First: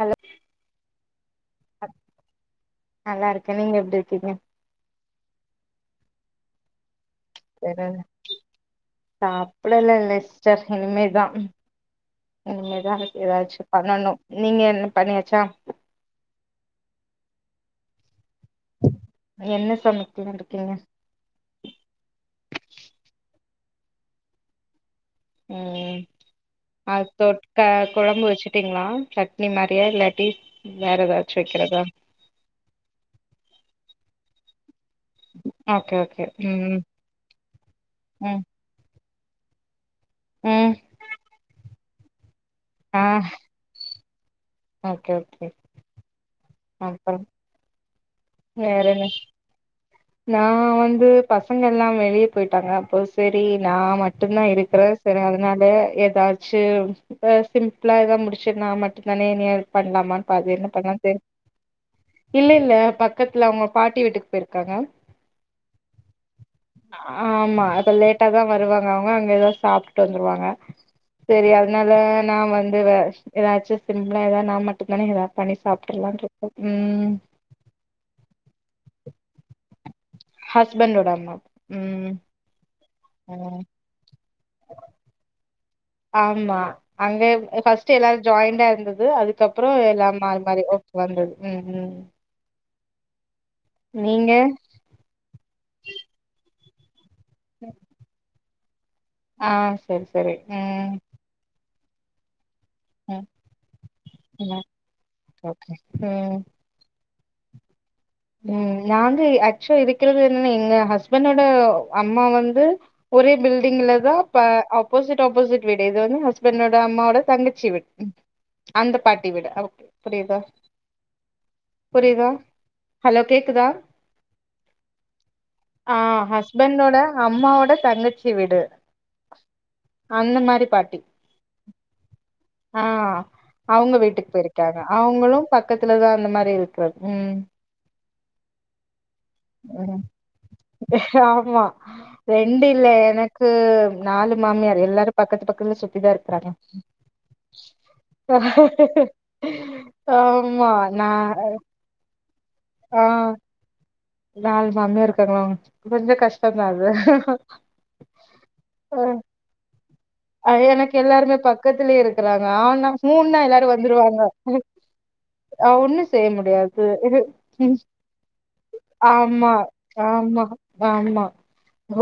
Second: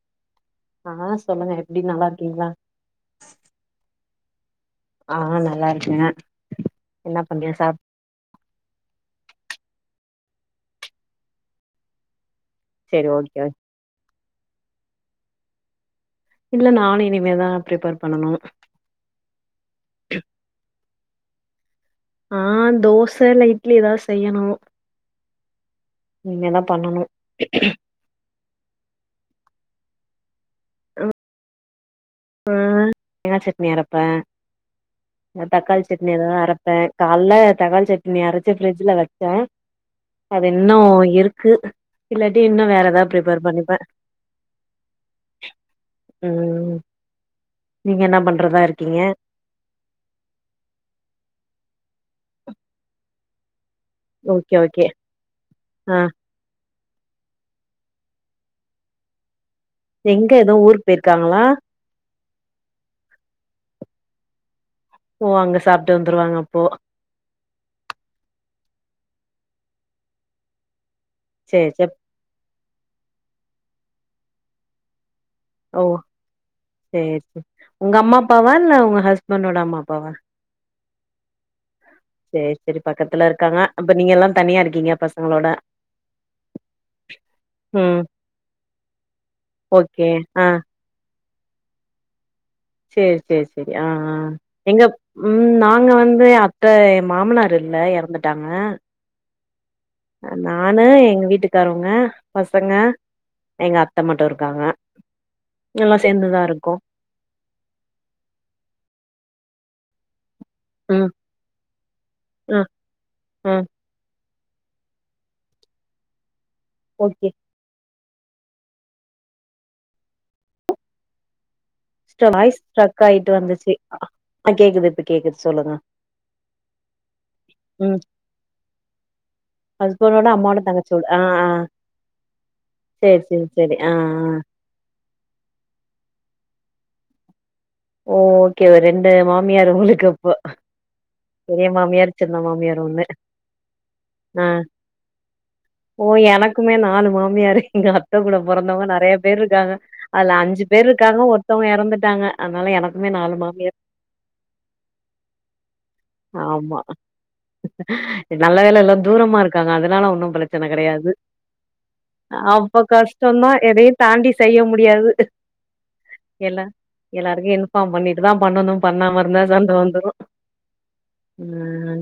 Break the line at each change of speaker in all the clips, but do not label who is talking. hello
ஆஹ் சொல்லுங்க எப்டி நல்லா இருக்கீங்களா
ங்க
ஆஹ் நல்லா இருக்கேங்க என்ன பண்ணிய சாப்
சாப்பிடலல்ல சிஸ்டர் இனிமேதான் இனிமே தா
சரி ஓகே ஓகே
ஏதாச்சும் பண்ணணும் நீங்க என்ன பண்ணியாச்சா
இல்ல நானும் இனிமேதான் ப்ரிப்பர் பண்ணனும்
என்ன சமைக்கன் இருக்கீங்க
ஆஹ் தோசை இல்ல இட்லி ஏதாவது செய்யணும்
ம்
பண்ணனு
அத தொக்க கொழம்பு வச்சு செரிங்களா சட்னி மாரியா இல்லாட்டி வேற ஏதாச்சும் வைக்கிறதா
ஆஹ் தேங்காய் சட்னி அரப்பே தக்காளி
ஓகே
சட்னி
ஓகே
எதாவாது அரப்பே
ம்
கால்ல தக்காளி சட்னி
ம்
அரைச்சு பிரிட்ஜ்ல வச் சேன் அது
ம்
இன்னும் இருக்கு இல்ல இன்னும் வேற
ஆ
ஏதாவது பிரிப்பேர் பண்ணிப்பேன்
ஓகே ஓகே
ம்
அப்பறம்
நீங்க என்ன பண்றதா
வேற
இருக்கீங்க
என்ன நான் வந்து பசங்க எல்லாம் வெளியப் பொய்டாங்க அப்போ சரி நா மட்டுதா
ஓகே ஓகே
இருக்கறே செரி அதனால
ஆ
ஏதாச்சு இப்ப சிம்ளா எதாவது முடிச்சு நா மட்டும்தானே
எங்க எதோ ஊர்க் போய்ருக்காங்ளா
இல்ல இல்ல பக் கத்துல அவுங்க பாட்டி வீட்டுக்கு போயிருக் காங்க
ஓ அங்க சாப்ட்டு வந்துருவாங்க அப்போ
ஆமா அத லேட்டாதா வருவாங் அவுங்க அங்க ஏதாவது சாப்ட்டுட்டு வந்துருவாங்க சேரி அதுனால நா வந் ஏதாச் ஏதாச்சும் சிம்பிளா ஏதாவது நான் மட்டும்தான ஏதா பண்ணி
ஓ
சாப்ட்றலான்ட்ருக்கே ம்
சேரி சேரி உங்க அம்மா அப் பாவா உங்க ஹஸ்பண்டோட அம்மா அப்பாவா
ஹஸ்பண்டோட அம்மா உம்
சேரி சேரி பக்கத்துல இருக்காங்க அப்ப நீங்க எல்லா தனியா இருக்கீங்க பசங்களோட
ஆமா அங்க எ பஸ்டு
ம்
எல்லாரு ஜாய்ண்டா இருந்தது அதுகப்புறம்
ஓகே
எல்ல மாறி
ஆ
மாறி ஒ வந்தது ம் ம்
சேர் சேரி செரி ஆ ஆ
நீங்க
எங்க உம் நாங்க வந்து அத் [unintelligible] மாமனார் இல்ல எறந்துடாங்க ஆஹ்
ஆஹ்
நானு எங்க வீட்டுக்காரம் ங்க பச பசங்க
ம்
எங்க அத்த மட்டோ இருக்காங்க
ம் ஓகே
எல்லா
ம்
சேந்துதா இருக்கோம்
ம் நாங்க ஆக்ச இருக்கிறது எங்க
ம்
ஹஸ்பண்டோட அம்மா
ஆ
வந்து ஒரே
ஆ
பில்டிங்ல தான் இப்ப ஆப்போசிட் அப்போசிட் விடு எது [unintelligible] என் அம்மாவோட
ஓகே
தங்கச்சி வி அந்த பாட்டி விடா ஓகே புரியுதா புரியுதா
[unintelligible]
ஹலோ கேக்குதா
வந்துச்சு ஆ கேக்குது இப்ப கேக்குது சொல்லுங்க
ஆ ஹஸ்பண்டோட அம்மாவோட
ம்
தங்கச்சி வீடு
ஹஸ்பண்டோட
அந்த
அம்மாவோட
மாரி பாட்டி
தங்கச்சியோட ஆ ஆ
ஆ
சேரி சேரி சேரி ஆ
அவங்க வீட்டுக்கு
ஆ
போயிருக்காங்க அவங்களோ பக்கத்துலதா அந்த மாரி இருக்கிறது ம்
ஓ ஓகே வரேன் [unintelligible] மாமியார்
ம்
உங்களுக்கு அப்ப
ஆமா ரெண்டு இல்ல எனக்கு நாலு
ஆ
மாமியார் எல்லாரும் பக்கத்து பக்கத்துல
ஓ
சுத்திதான் இருக்கறாங்க
எனக்குமே நாலு மாமியாரு எங்க அத்த கூட பொறந்தவங்க நெறைய பேர் இருக்காங்க அதுல அஞ்சு
ஆமா
பேர் இருக்காங்க
நான
ஒருத்தவங்க எறந்துட்டாங்க அதனால எனக்குமே நாலு மாமியார்
நால் மாமியாரு இருக்காங்ளா அவுங்
ஆமா நல்ல வேல எல்லாம் தூரமா இருக்காங்க அது அதனால ஒன்னோம்
அ
பிரச்சன
எனக்கு
கெடையாது
எல்லாருமே பக்கத்துலயே இருக்கறாங்க
அப்ப
ஆனா மூணுனா
கஷ்டம் தான்
எல்லாரு
எதையும்
வந்துருவாங்க
தாண்டி செய்ய முடியாது
ஒண்ணு செய்ய
என்ன
முடியாது
எல்லாருக்கு இன்பார்ம் பண்ணிட்டுதான் பண்ணனோம் பண்ணாம இருந்தா
ஆமா
சண்ட வந்துடோம்
ஆமா ஆமா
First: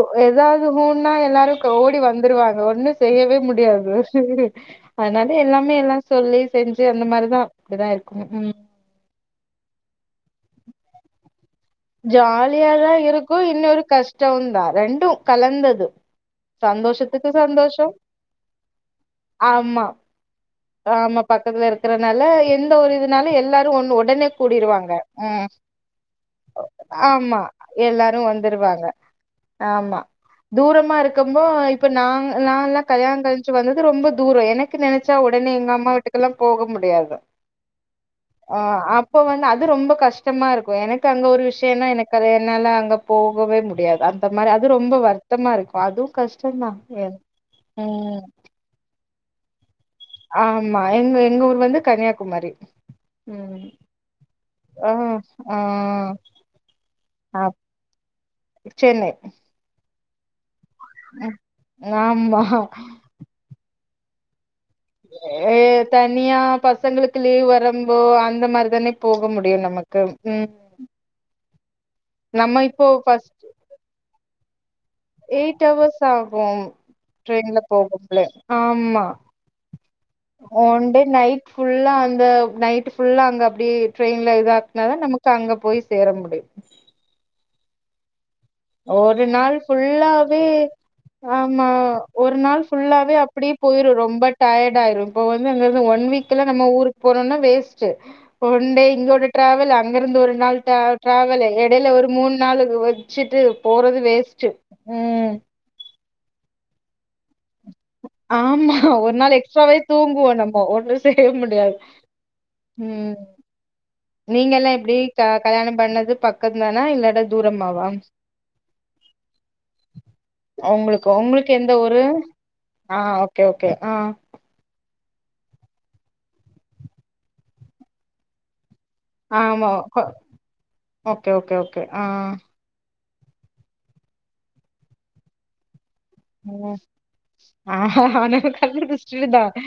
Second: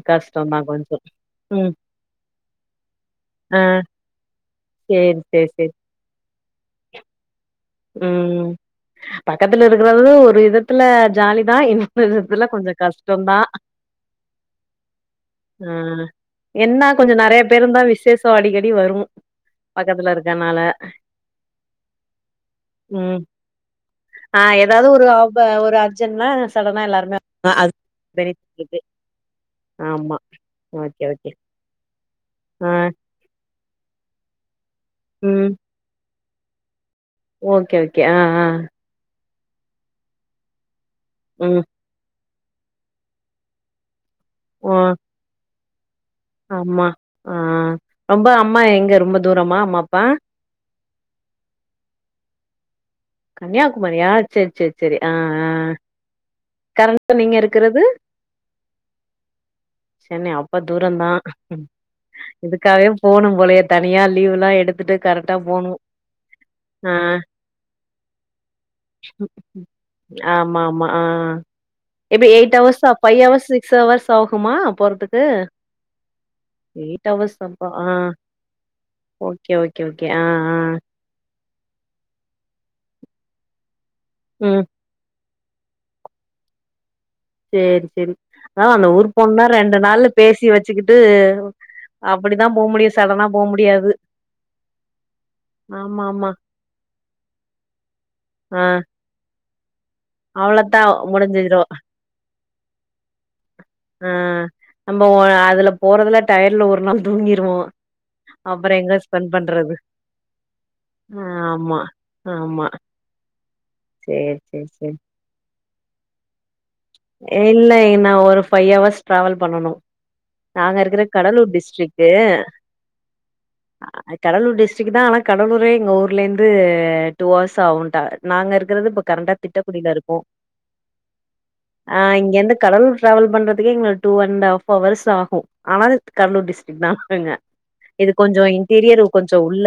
உ ஏதாவது
கொஞ்சோ
ஹன்னா எல்லாரோ கு
ம்
ஓடி வந்துருவாங்க ஒன்னு செய்யவே
ஆ
முடியாது
சேரி
அதனால
சேரி சேரி
எல்லாமே எல்லாம் சொல்லி செஞ்சு அந்த மாரிதான்
ம் பக்கத்துல இருக்கிறது ஒரு இது த்ல்ல ஜாலி விதத்துல கொஞ்சம்
ஜாலியாதா
கஷ்டம்
இருக்கு
தான்
இன்னொரு கஷ்டோந்தா ரெண்டு
ஆ
கலந்தது
என்ன கொஞ்சம்
சந்தோஷத்துக்கு
நெறைய பேரும்
சந்தோஷோ
தான் விசேஷம் அடிக்கடி வரும்
ஆமா
பக்கத்துல இருக்கனால
ஆமா பக்கத்துல இருக்கறனால ன் எந்த ஒரு
ம்
இதுனால எல்லாரும் ஒன்னு உடனே
ஆ ஏதாவது
கூடிடுவாங்க
ஒரு
ஆ
ஆப ஒரு அர்ஜென்ட்னா சடனா எல்லாருமே
ஆமா
அ அது
எல்லாரும்
பெனிஃபிட் இருக்கு
வந்துருவாங்க ஆமா தூரமா
ஓகே ஓகே
இருக்கம்மோ இப்ப நாங்க
ஆ
நால்லா கல்யாண கழி்ச்சு வந்ததது ரொம்ப தூரம் எனக் ஓடனே
ம்
எங்க அம்மா வீட்டுக்கு அங்கலாம் போக முடியாது
ஓகே ஓகே ஆ ஆ
இப்ப வந்து அது ரொம்ப கஷ்டமா இருக்கும் எனக் அங்க ஒரு
ம்
விஷயம் தான் எனக்க பாரு என்னால அங்க போகவே முடியாது அந் தத்து மாரி அது
ஓ
ரொம்ப வருத்தம்மா இருக்கு பதும்
ஆமா ஆஹ் ரொம்ப அம்மா எங்க ரொம்ப தூரமா அம்மாப்
ஆமா எங்க எங்க ஊர் வந்து கன்னியாகுமரி ம்
கன்னியாகுமரியா சேரி சேரி
ஆ
சேரி ஆஹ்ஹ் கரண்டா நீங்க
ஆ
இருக்கிறது
சென்னை
சென்னை அப்ப தூரம தான்
உம் ஆமா
இதுக்காவே போனும் போல தனியா லீவ்வுலாம் எடுத்
ஏ தனியா
ஆ
பசங்களுக்கு லீவ் வரம் ம்
ஆமா ஆமா ஹான் எப்டி எயிட்
நம்ம
அவர்ஸ் அ ஃப்வை அவர்ஸ் அ சிக்ஸ் அவர்ஸ் ஆவும் போகுமா
எட்அவர்ஸ் ஆகும்
எயிட் ஹவர்ஸ்
ட்ரைன்ல
அப்ப ஆ
போகும் புலே ஆமா
ஓகே ஓகே ஓகே ஆ ஆ
ஒன்டே நைட் ஃபுல்லா அந்த நைட் ஃபுல்லா அங்க அப்படியே டிரைன்ல இது
ம்
ஆக்குன நமக்கு இப்ப அங்க போய் சேர முடியும்
சேரி சேரி அதா அந்த ஊர்
ஒரு
போணுன்னா
நாள்
ரெண்டு நாள்ல
ஃபுல்லாவே
பேசி வச்சுக்கிட்டு
ஆமா ஒரு
அப்டிதா
நாள்
போ முடியு
ஃபுல்லாவே
சடனா போ
அப்படியே
முடியாது
போயிரும் ரொம்ப டயர்ட் ஆயிரும் இப்ப வந்து அங்க
ஆமா
ஒன்
ஆமா
வீக்ல நம்ம ஊருக்கு போறோம்னா வேஸ்ட்
ஆ
ஒன் டே இங்கோட ட்ராவல் அ இங்க இருந்து ஒரு நாள் டே
அவ்ளோத்தா
டிராவேலு
முடிஞ்சிரு
இடையில ஒரு மூண் நலகு வச்சிட் ட்டு போறது
ஆ
வேஸ்டு உம்
டயர்ல ஒரு நாள் தூங்கிடுவோம்
ஆமா ஒரு நாள் எக்ஸ்ட்டாவே தூங்குவோம் நம்ம ஒண்ணும் செய்ய முடியாது
ஆமா ஆமா
உம்
சேரி
நீங்க
சேரி
எல்லாம்
சேரி
எப்படி க கல்யாணம் பண்ணது பக்கம் தானா இல்லடா தூரமாவா
திஅவர்ஸ் டிராவல் பண்ணனும் நாங்க இருக்கிற
உங்களுக்கு உங்களுக்கு
கடலூர்
எந்த
டிஸ்ட்டிக்
ஊரு ஆ ஓகே ஓகே ஆ
கடலூர் டிஸ் சிக்கு தான் ஆனா கடலூரே எங்க ஊர்ல இருந்து டூ அவர்ஸ் ஆகும் ன்டாக நாங்க இருக்க இங்கறது கரட்டா திட்ட
ஆமா
குடியில இருக்கோம்
ஓகே ஓகே ஓகே ஆ
ஆன் இங்கிருந்து கடலூர் டிராவல் பண்றதுக்கே இங்க டூ அண்ட் ப் அவர்ஸ் ஆகும் ஆனா கடலூர்
ம்
டிஸ்ட்ரிக் தான்ங்க
ஆஹா
இது
நம்ம
கொஞ்சம் இன்டீரியர்
கண்டுபிடிச்சிட்டு
கொஞ்சம்
தான்
உள்ள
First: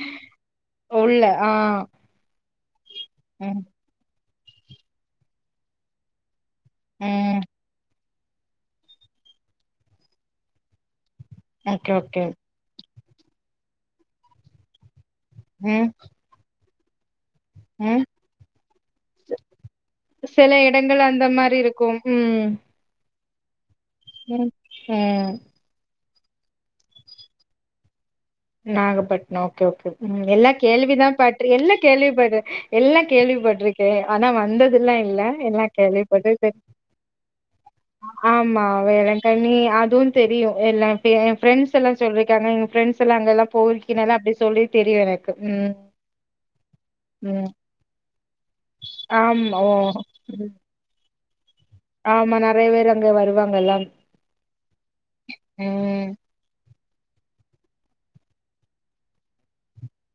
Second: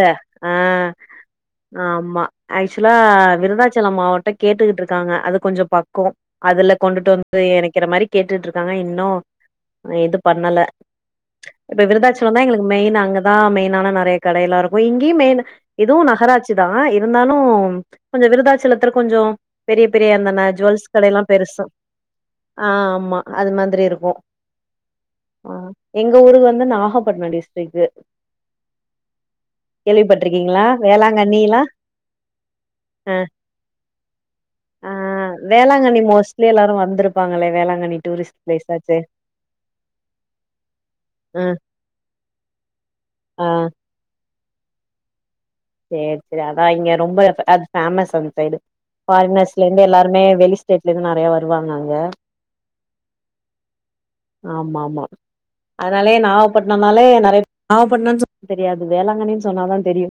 ஆஹ
உள்ள ஆ
ஆமா ஆக்சுவலா
ம்
விருதாச்சலம் மாவட்டம் கேட்டுக்கிட்டு இருக்காங்க அது கொஞ்ச பக்கம் அதுல கொண்டுட்டு வந்து
ம்
இணைக்கற மாரி கேட்டுட்ருக் ஆனா இன்னு எது பண்ணல இப்ப
ஓகே ஓகே
விருதாச்சலம்தா எங்களுக்கு மெயினா அங்கதா மெயினான நெறைய கடையல்லா இருக்கு இங் கயு மெயினு
ம்
இதுவு நகராட்சி தா இரு ந்தாலு
ம்
கொஞ்ச விருதாச்சலத்துல கொஞ்சோ பெரிய பெரிய அந்த ந
சில
ஜுவல்ஸ்
இடங்கள்
கடையெல்லா
அந்த மாரி
பெருசா
இருக்கும்
ஆஹ் ஆமா அது மாதிரி இருக்
உம் உம்
எங்க ஊரு வந்து நாகப்பட்னோ டிஸ்ட்ரிக்கு
நாகப்பட்னோ ஓகே ஓகே ம் எல்லா
கேள்விப்பட்டிருக்கீங்களா
கேள்விதா பட்ரு
வேளாங்கண்ணிலா
எல்லா கேள்விப்படுற எல்லா
ஆ
கேள்விப்பட்ருக்கே ஆனா
ஆ
வந்ததல்லா இல்ல எல்லா
வேளாங்கண்ணி
கேள்விப்பட்டு
மோஸ்ட்லி
து
எல்லாரும் வந்திருப்பாங்களே வேளாங்கண்ணி டூரிஸ்ட்
ஆமா
பிளேஸாச்சே
வேளாங்கண்ணி அதுவு தெரியு எல்லா என்
ஆ
ஃப்ரெண்ட்ஸ் எல்லா சொல்லிருக்காங்க என் ஃப்ரெண்ட்ஸ் த்துல அங்க
ஆ
எல்லா போ இருக்கீனல்லா அப்டி சொல்லி தெரியல
சேரி சேரி அதா இங்க ரொம்ப
ம்
அது ஃபேமஸ் அந்த சைடு
ஆமா
ஃபாரினர்ஸ்லந்து எல்லாருமே
ஓ
வெளி ஸ்டேட்ல இருந்து நெறைய வ ருவாங்க அங்க
ஆமா நெறைய பேர் அங்க வருவாங்கல்ல
ஆமா ஆமா
ம்
அதனாலயே நாகப்பட் னோனாலே நெறைய நாகப்பட்னோன்னு சொ தெரியாது வேளாங்கண்ணின்னு சொன்னாதா தெரியு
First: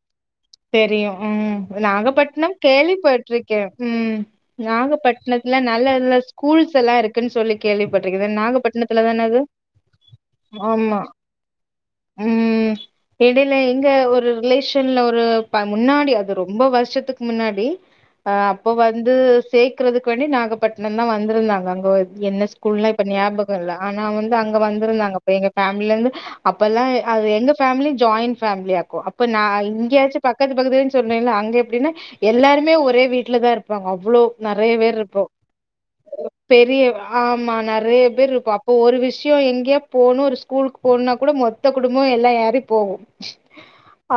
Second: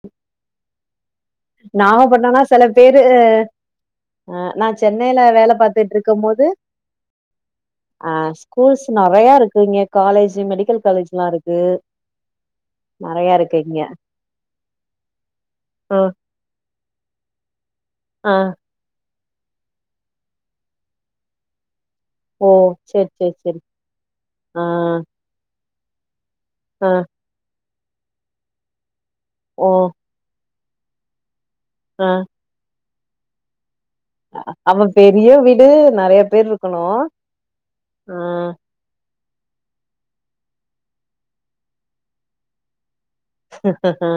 தெரியு ம்
நாகப்பட்டினம்னா
நாகப்பட்னம்
சில பேரு
கேள்விப்பட்டிருக்கே உம்
அ நா சென்னையில வேல
நாகப்பட்னத்துல நல்ல
பாத்துட்டு
நல்ல
இருக்கும் போது
ஸ்கூல்ஸ் எல்லா இருக்குன்னு சொல்லி
ஆ
கேள்விப்பட்டிருக்கே
ஸ்கூல்ஸ்
நாகப்பட்னத்துலதான
நெறையா
அது
இருக்கு இங்க காலேஜ் மெடிக்கல்
ஆமா
காலேஜ்லா இருக்கு
உம்
நெறையா
எடையில
இருக்கு
இங்க ஒரு ரிலேஷ ன்ல ஒரு இப்ப
ஆ
முன்னாடி அது ரொம்ப வருஷத்துக்கு முன்னாடி
ஆ
அஹ் அப்போ வந்து சேக்கறதுக்கு வேண்டி நாகப்பட்னோந்தா வந்திருந்தாங்க அங்க என்ன
ஓ
ஸ்கூல்னல்லா இப்ப
சேரி சேரி
ஞாபகோ
சேரி
இல்ல ஆனா வந்து அங்க
ஆ
வந்திருந்தாங்க அப்ப எங்க ஃபேமில இருந்து அப்பல்லா
ஆ
அது எங்க ஃபேமிலி ஜாயிண்ட் ஃபேமிலியாக்கு அப் ப நா
ஓ
இங்கயாச்சு பக்கத்து பக்கத்துலன்னு சொன்னேல்ல அங்க எ ப்டினா
ஆ
எல்லாருமே ஒரே வீட்லதா இருப் பாங்க அவ்ளோ நெறைய
அப்ப
பேர் இருப்போ
பெரிய வீடு நெறைய பேர் இருக்கணு
பெரிய
ஆ
ஆமா நெறைய பேர் இருப்போ அப்போ ஒரு விஷ யோ எங்கியோ போகணு ஒரு ஸ்கூலுக்கு போகணுன்னா கூட மொத்த குடும்பமு எல்லா ஏறி போகு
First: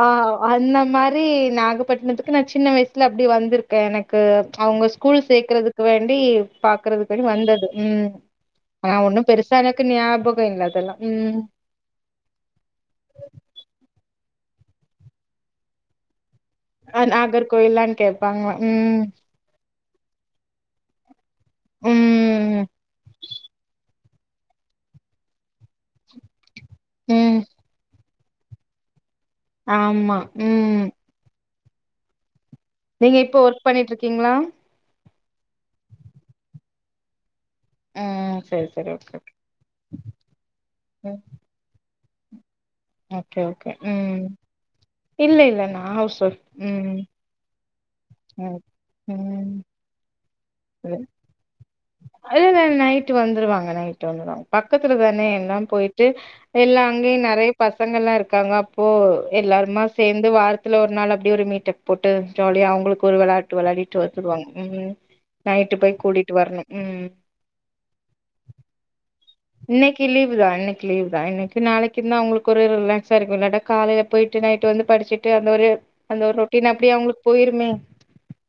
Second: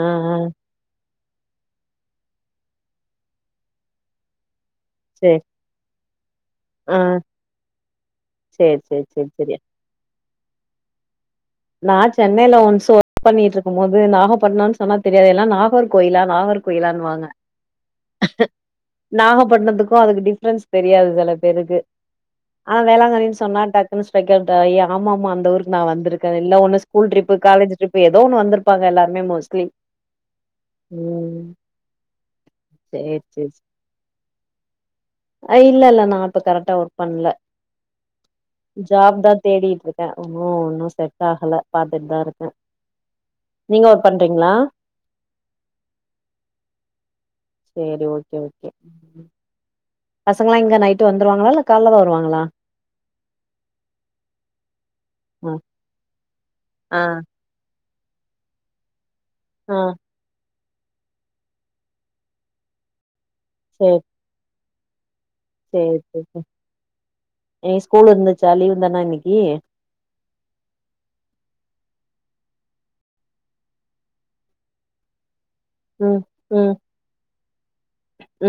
ஆஹ் அண்ண மாரி நாகப்பட்டினத்துக்கு நான் சின்ன வயசுல அப்படி வந்திருக்கேன் எனக்கு அவங்க ஸ்கூல்
சேரி
சேக்கறதுக்கு வேண்டி
ஆ
பாக்குறதுக்குனு வந்தது உம்
சேரி
ஆனா
சேரி சேரி
ஒண்ணு
சேரி
பெருசா எனக்கு ஞாபக தின்ன தெல்லாம் ம்
நான் சென்னையில ஒன்ஸ் ஒர்க் பண்ணிட்டு இருக்கும் போது நாகப்பட்டினம்னு சொன்னா தெரியாது எல்லா நாகர் கோயிலா நாகர்
ஆ
கோயிலான்னுவாங்க
நாகர்கோயில்லான்னு கேப்பாங்க ம்
நாகப்பட்டினத்துக்கு அப்ப டிஃப்ரன்ஸ் தெரியாது செல பேருக்கு
ம்
ஆனா வேளாங்கண்ணின்னு சொன்னா டக் இன்ஸ் பிரக்ரண்டாகி ஆமா அந்த ஊருக்கு நா வந்துருக்க எல்லா ஒன்னு ஸ்கூல் ட்ரிப்
ம்
காலேஜ் ட்ரிப் எது எதோ ஒண்ணு வந்திருப்பாங்க எல்லாரு
ஆமா ம்
ம்
நீங்க
சேரி
இப்போ
சேரி
ஒர்க் பண்ணிட்டு இருக்கீங்களா
இல்ல இல்ல நான் இப்ப கரெக்டா ஒர்க் பண்ணல
ம் சரி சரி ஓகே ஓகே
ஜாப் தான் தேடிட்டு இருக்கேன் ஒன்னும் ஒன்னும் செட்
ம்
பாத்துட்டு தான் இருக்க
ஓகே ஓகே உம் இல்ல இல்ல நா ஹவுஸ் வைஃப் ம்
சேரி ஓகே ஓகே
ம்
பசங்களா எங்க நைட்டு வந்துருவாங்கலா இல்ல கால்ல தா வருவாங்களா
நைட் வந்துருவாங்க நைட்டு வந்துருவாங்க பக்கத்துல தான இருக்கு என்ன
ஆ
எல்லாம் போயிட்டு எல்லாம்
ஆ
அங்கேயும் நிறைய பசங் பசங்கள்லாம் இருக்காங்க அப்போ
ஆ
எல்லாருமா சேர்ந்து வாழ் வாரதுல ஒரு நாள் அப்படியே ஒரு மீட்டப் போட்டு ஜாலியா அவங்களுக்கு ஒரு விளையாட் விளையாடு
சேரி
விளையாடிட்டு வந்துடுவாங்க ம் நைட்டு போய் கூட்டிட்டு வரணு ம்
இன்னக்கி ஸ்கூல் இருந்துச்சா லீவ் தானா இன்னக்கி
இன்னக்கி லீவ் அன்னைக்கு லீ்வ் தா இன்னைக்கு நாளைக்கு தா அவங்களுக்கு ஒரு ரிலாக்ஸ்சா இருக்கும் இல்லன காலையில போயிட்டு நைட்டு வந்து படிச்சுட்டு அந்த ஒரு
ம்
அந்த ஒரு ரொட்டின்
ம்
அப்படியே அவங்களுக்கு போயிருமே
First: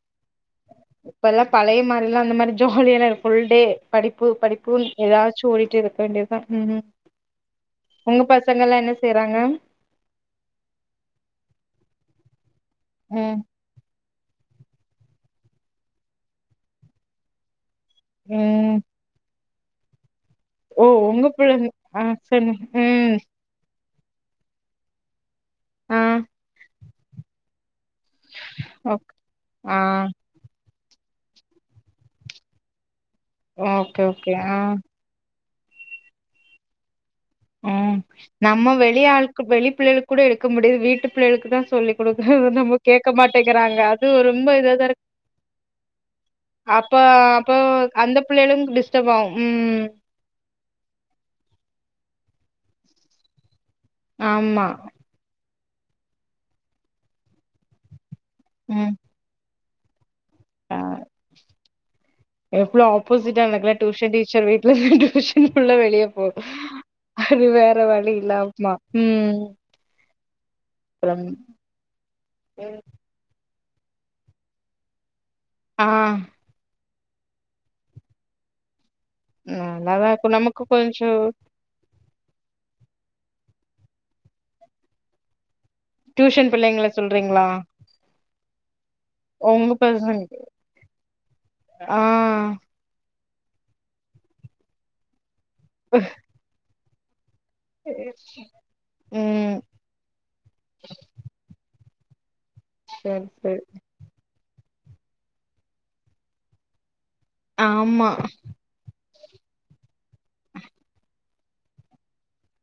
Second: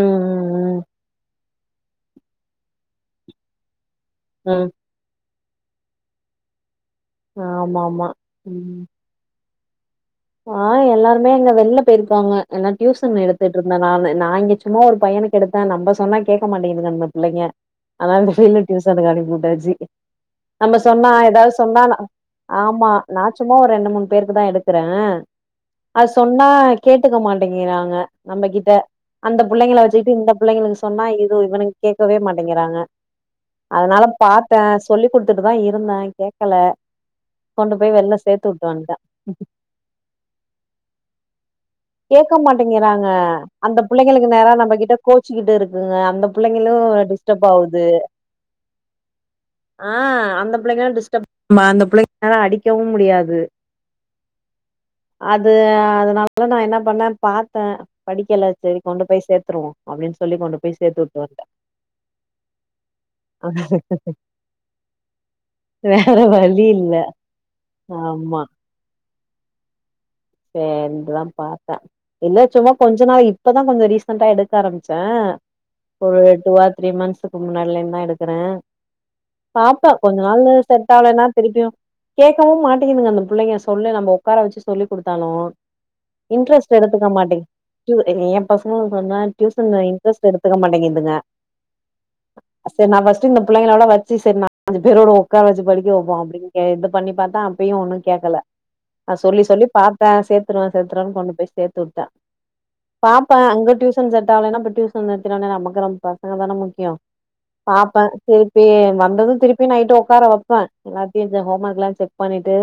ம் ம் ம்
இப்ப எல்லாம் பழைய மாரி எல்லாம் அந்த மாரி ஜாலியல்லாம் இரு புல் டே படிப்பு
ம்
படிப்பு ஏதா [unintelligible] இருக்க வேண்டியதான் உம் உம்
ஆமா ஆமா
உங்க பசங்கல்லாம் என்ன செய்றாங்க
ஆஹ் எல்லாருமே அங்க
ம்
நான் இங்க சும்மா ஒரு பையனுக்கு எடுத்தேன் நம்ப சொன்னா கேட்க மாட்டேங்குங்க அந்த பிள்ளைங்க அதனால அந்த
ம்
விசந்த காலி போட்டாச்சு [unintelligible] ஜி நம்ம
ஓ
சொன்னா
உங்க
ஏதாவது
பிள்ளைங்க
சொன்னா
ஆ சொல்லு
ஆமா
ம்
நா சும்மா ஒரு ரெண்டு மூணு பேருக்கு தான் எடுக்குறேன் ஆஹ்
ஆ
அது சொன்னா கேட்டுக்க மாட்டேங்கிறாங்க நம்ம கிட்ட
ஓக்
அந்த
ஆ
பிள்ளைங்களை வச்சுக்கிட்டு இந்த பிள்ளைங்களுக்கு ஸ் சொன்னா இது இவனுங்க கேட்கவே மாட்டேங்கிறாங்க
ஓகே
அதனால
ஓகே ஆ
பார்த்தேன் சொல்லி்குடுத் வித்துட்டு தான் இருந்தேன் கேட்கல கொண்டு போய்
ம்
வெளில சேர்த்து
நம்ம
விட்டு வாந்டே
வெளி ஆளுக்கு வெளி பிள்ளைகளுக்கு கூட எடுக்க முடியுது வீட்டு பிள்ளைகளுக்கு தான்
கேட்க மாட்டேங்கிறாங்க அந்த
அது
பிள்ளைங்களுக்கு
ரொம்ப
நேரா நம்ப
இதாதா
கிட்ட
இருக்கு
கோச்சுகிட்டு இருக்குங்க அந்த பிள்ளைங்களு
அப்ப
டிஸ்டர்ப
அப்போ
ஆகுது
அந்த பிள்ளைகளுக்கு டிஸ்டர்ப் ஆகு ம்
ஆஹ் அந்த பிள்ளைங்களும் டிஸ்டர்ப் அதா அடிக்கவும் முடியாது
ஆமா
அது அதனால அதான் நான் என்ன பண்ணே பார்த்தே படிக்கல்லா சேரி கொண்டு போய் சேர்த்திருவோம் அப்படி
ஆஹ் எவளோ
வன்ட்டே
ஆப்போசிட்டாக்கல டியுஷன் டீச்சர் வீட்டுல டியூஷன் உள்ள வெளியே
வேற
போ
வழி இல்ல
அது வேற வழி இல்ல ஆமா உம் உம்
சேரிந்தான் பார்த்தேன் இல்ல
ம்
சும்மா கொஞ்ச நாள் இப்பதான் கொஞ்சம் ரீசெண்டா எடுக்க ஆரம்பிச்சேன்
ஆ
ஒரு எட்டு வ த்ரீ மந்த்ஸ்க்கு முன்னாடிலந்து தான் எடுக்கிறே பாப்பா
நல்லாதா
கொஞ்ச
இருக்கு
நாள்
நமக்கு
செட்
கொஞ்சோ
ஆகலன்னா திருப்பியும் கேட்கவும் மாட் இருங்க அந்த புள்ளைங்க சொல்லு நம் உட்கார வச்சு சொல்லி கொடுத்தாலு
டியூஷன்
இன்ட்ரெஸ்ட்
பிள்ளைங்கள
எடுத்துக்க
சொல்றீங்களா
மாட்டேங்க பசங்களுக் பேம
உங்க
டியூசன்ல இன்டரஸ்ட்
பசங்க
எடுதுக்க மாட்ங்கிதுங்க
ஆ
இந்த பிள்ளைங்களலா வச்சு செரி நாலு பேரோட முக்காவாசி படிக்க வைபோ அப்படினு கேட்ட பண்ணி பாத்த இப்பயும் ஒன்னு கேக்கல நா சொல்லி
ம்
சொல்லி பாத்தா சேத்துருவே சேத்துவனு கொண்டு போய் சேர்த்ட் டன்
சரி
பாபா
சரி
அங்க டியூன் சேதாங்கனா நமக்கு [unintelligible] ரொம்ப நம்ம பசங்க தான முக்கியம்
ஆமா
பாப்பேன் திருப்பி வந்து திருப்பி நைட்டு உக்கார வைப்பேன் எல்லாத்தையும் இந்த ஹோம் ஒர்க்லாம் செக் பண்ணிட்டு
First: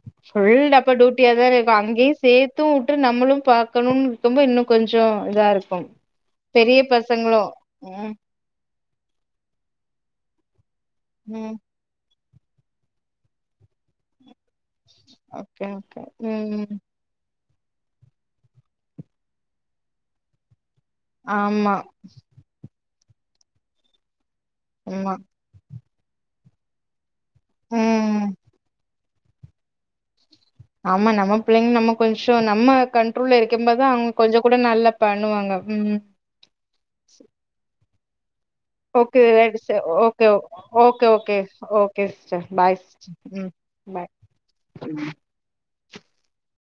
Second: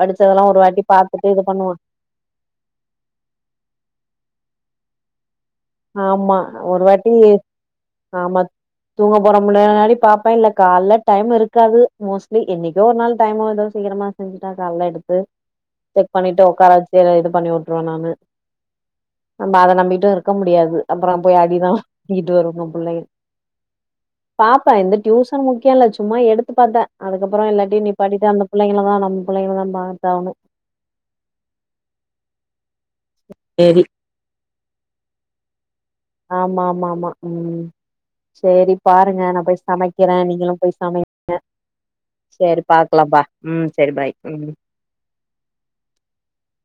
படிச்சதெல்லாம் ஒரு வாட்டி பா
பியா தானே இருக்கே அங்யே சேத்து வுட்டு நம்மளும் பாக்கணுயிருக்கும்போது இப்போ இன்னு கொஞ்சோ இதாயிருக்கு
ஆமா ஒரு வாட்டி
ம்
ஆமா தூங்க போற முன்னாடி பாப்பா கால்ல டைம்
ம்
இருகாது மோஸ் இல்ல என்னைகோ ஒரு நாள் டைம் ஏதோ சீக்கிரமா செஞ்சுட்டா கால்ல எடு து
ஓகே ஓகே
செக் பணிட்டு
ம்
உகாராவச்சு இது பண்ணி ப்ப நானு நம்ம அத நம்பிடு இருக் இருக்க முடியாது அப்புறம் போய்
ஆமா
அடிதான் இது [unintelligible] பிள்ளை பாப்பா இந்த
ஆமா
டியூசன் முக்கியல ச்சு சும்மா எடுத்து பாத்தே அதுக்கபுற இல்லாட்டி நீ
ம்
படிடா அந்த புள்ளைகள தா நம்ம புள்ளை தா பாத்து ஆகணும்
ஆமா நம்ம பிள்ளைங்க நம்ம கொஞ்சோ நம்ம கன் ருள இருக்க மாதிரி தா அவங்க கொஞ்சோ கூட நல்லா பண்ணுவாங்க ம்
ஆம்மா ஆம்மா ஆம்மா ம் சேரி
ஓகே
பாருங்க நா போய்
ஏடிசர்
சமைக்கிறே
ஓகே ஓ
நீங்களு போய் சமைங்க
ஓகே ஓகே சிஸ்டர்
சேரி
பாய் சிஸ்டர்
பாக்கலாம்பா
ம்
சேரி
பாய்
ம்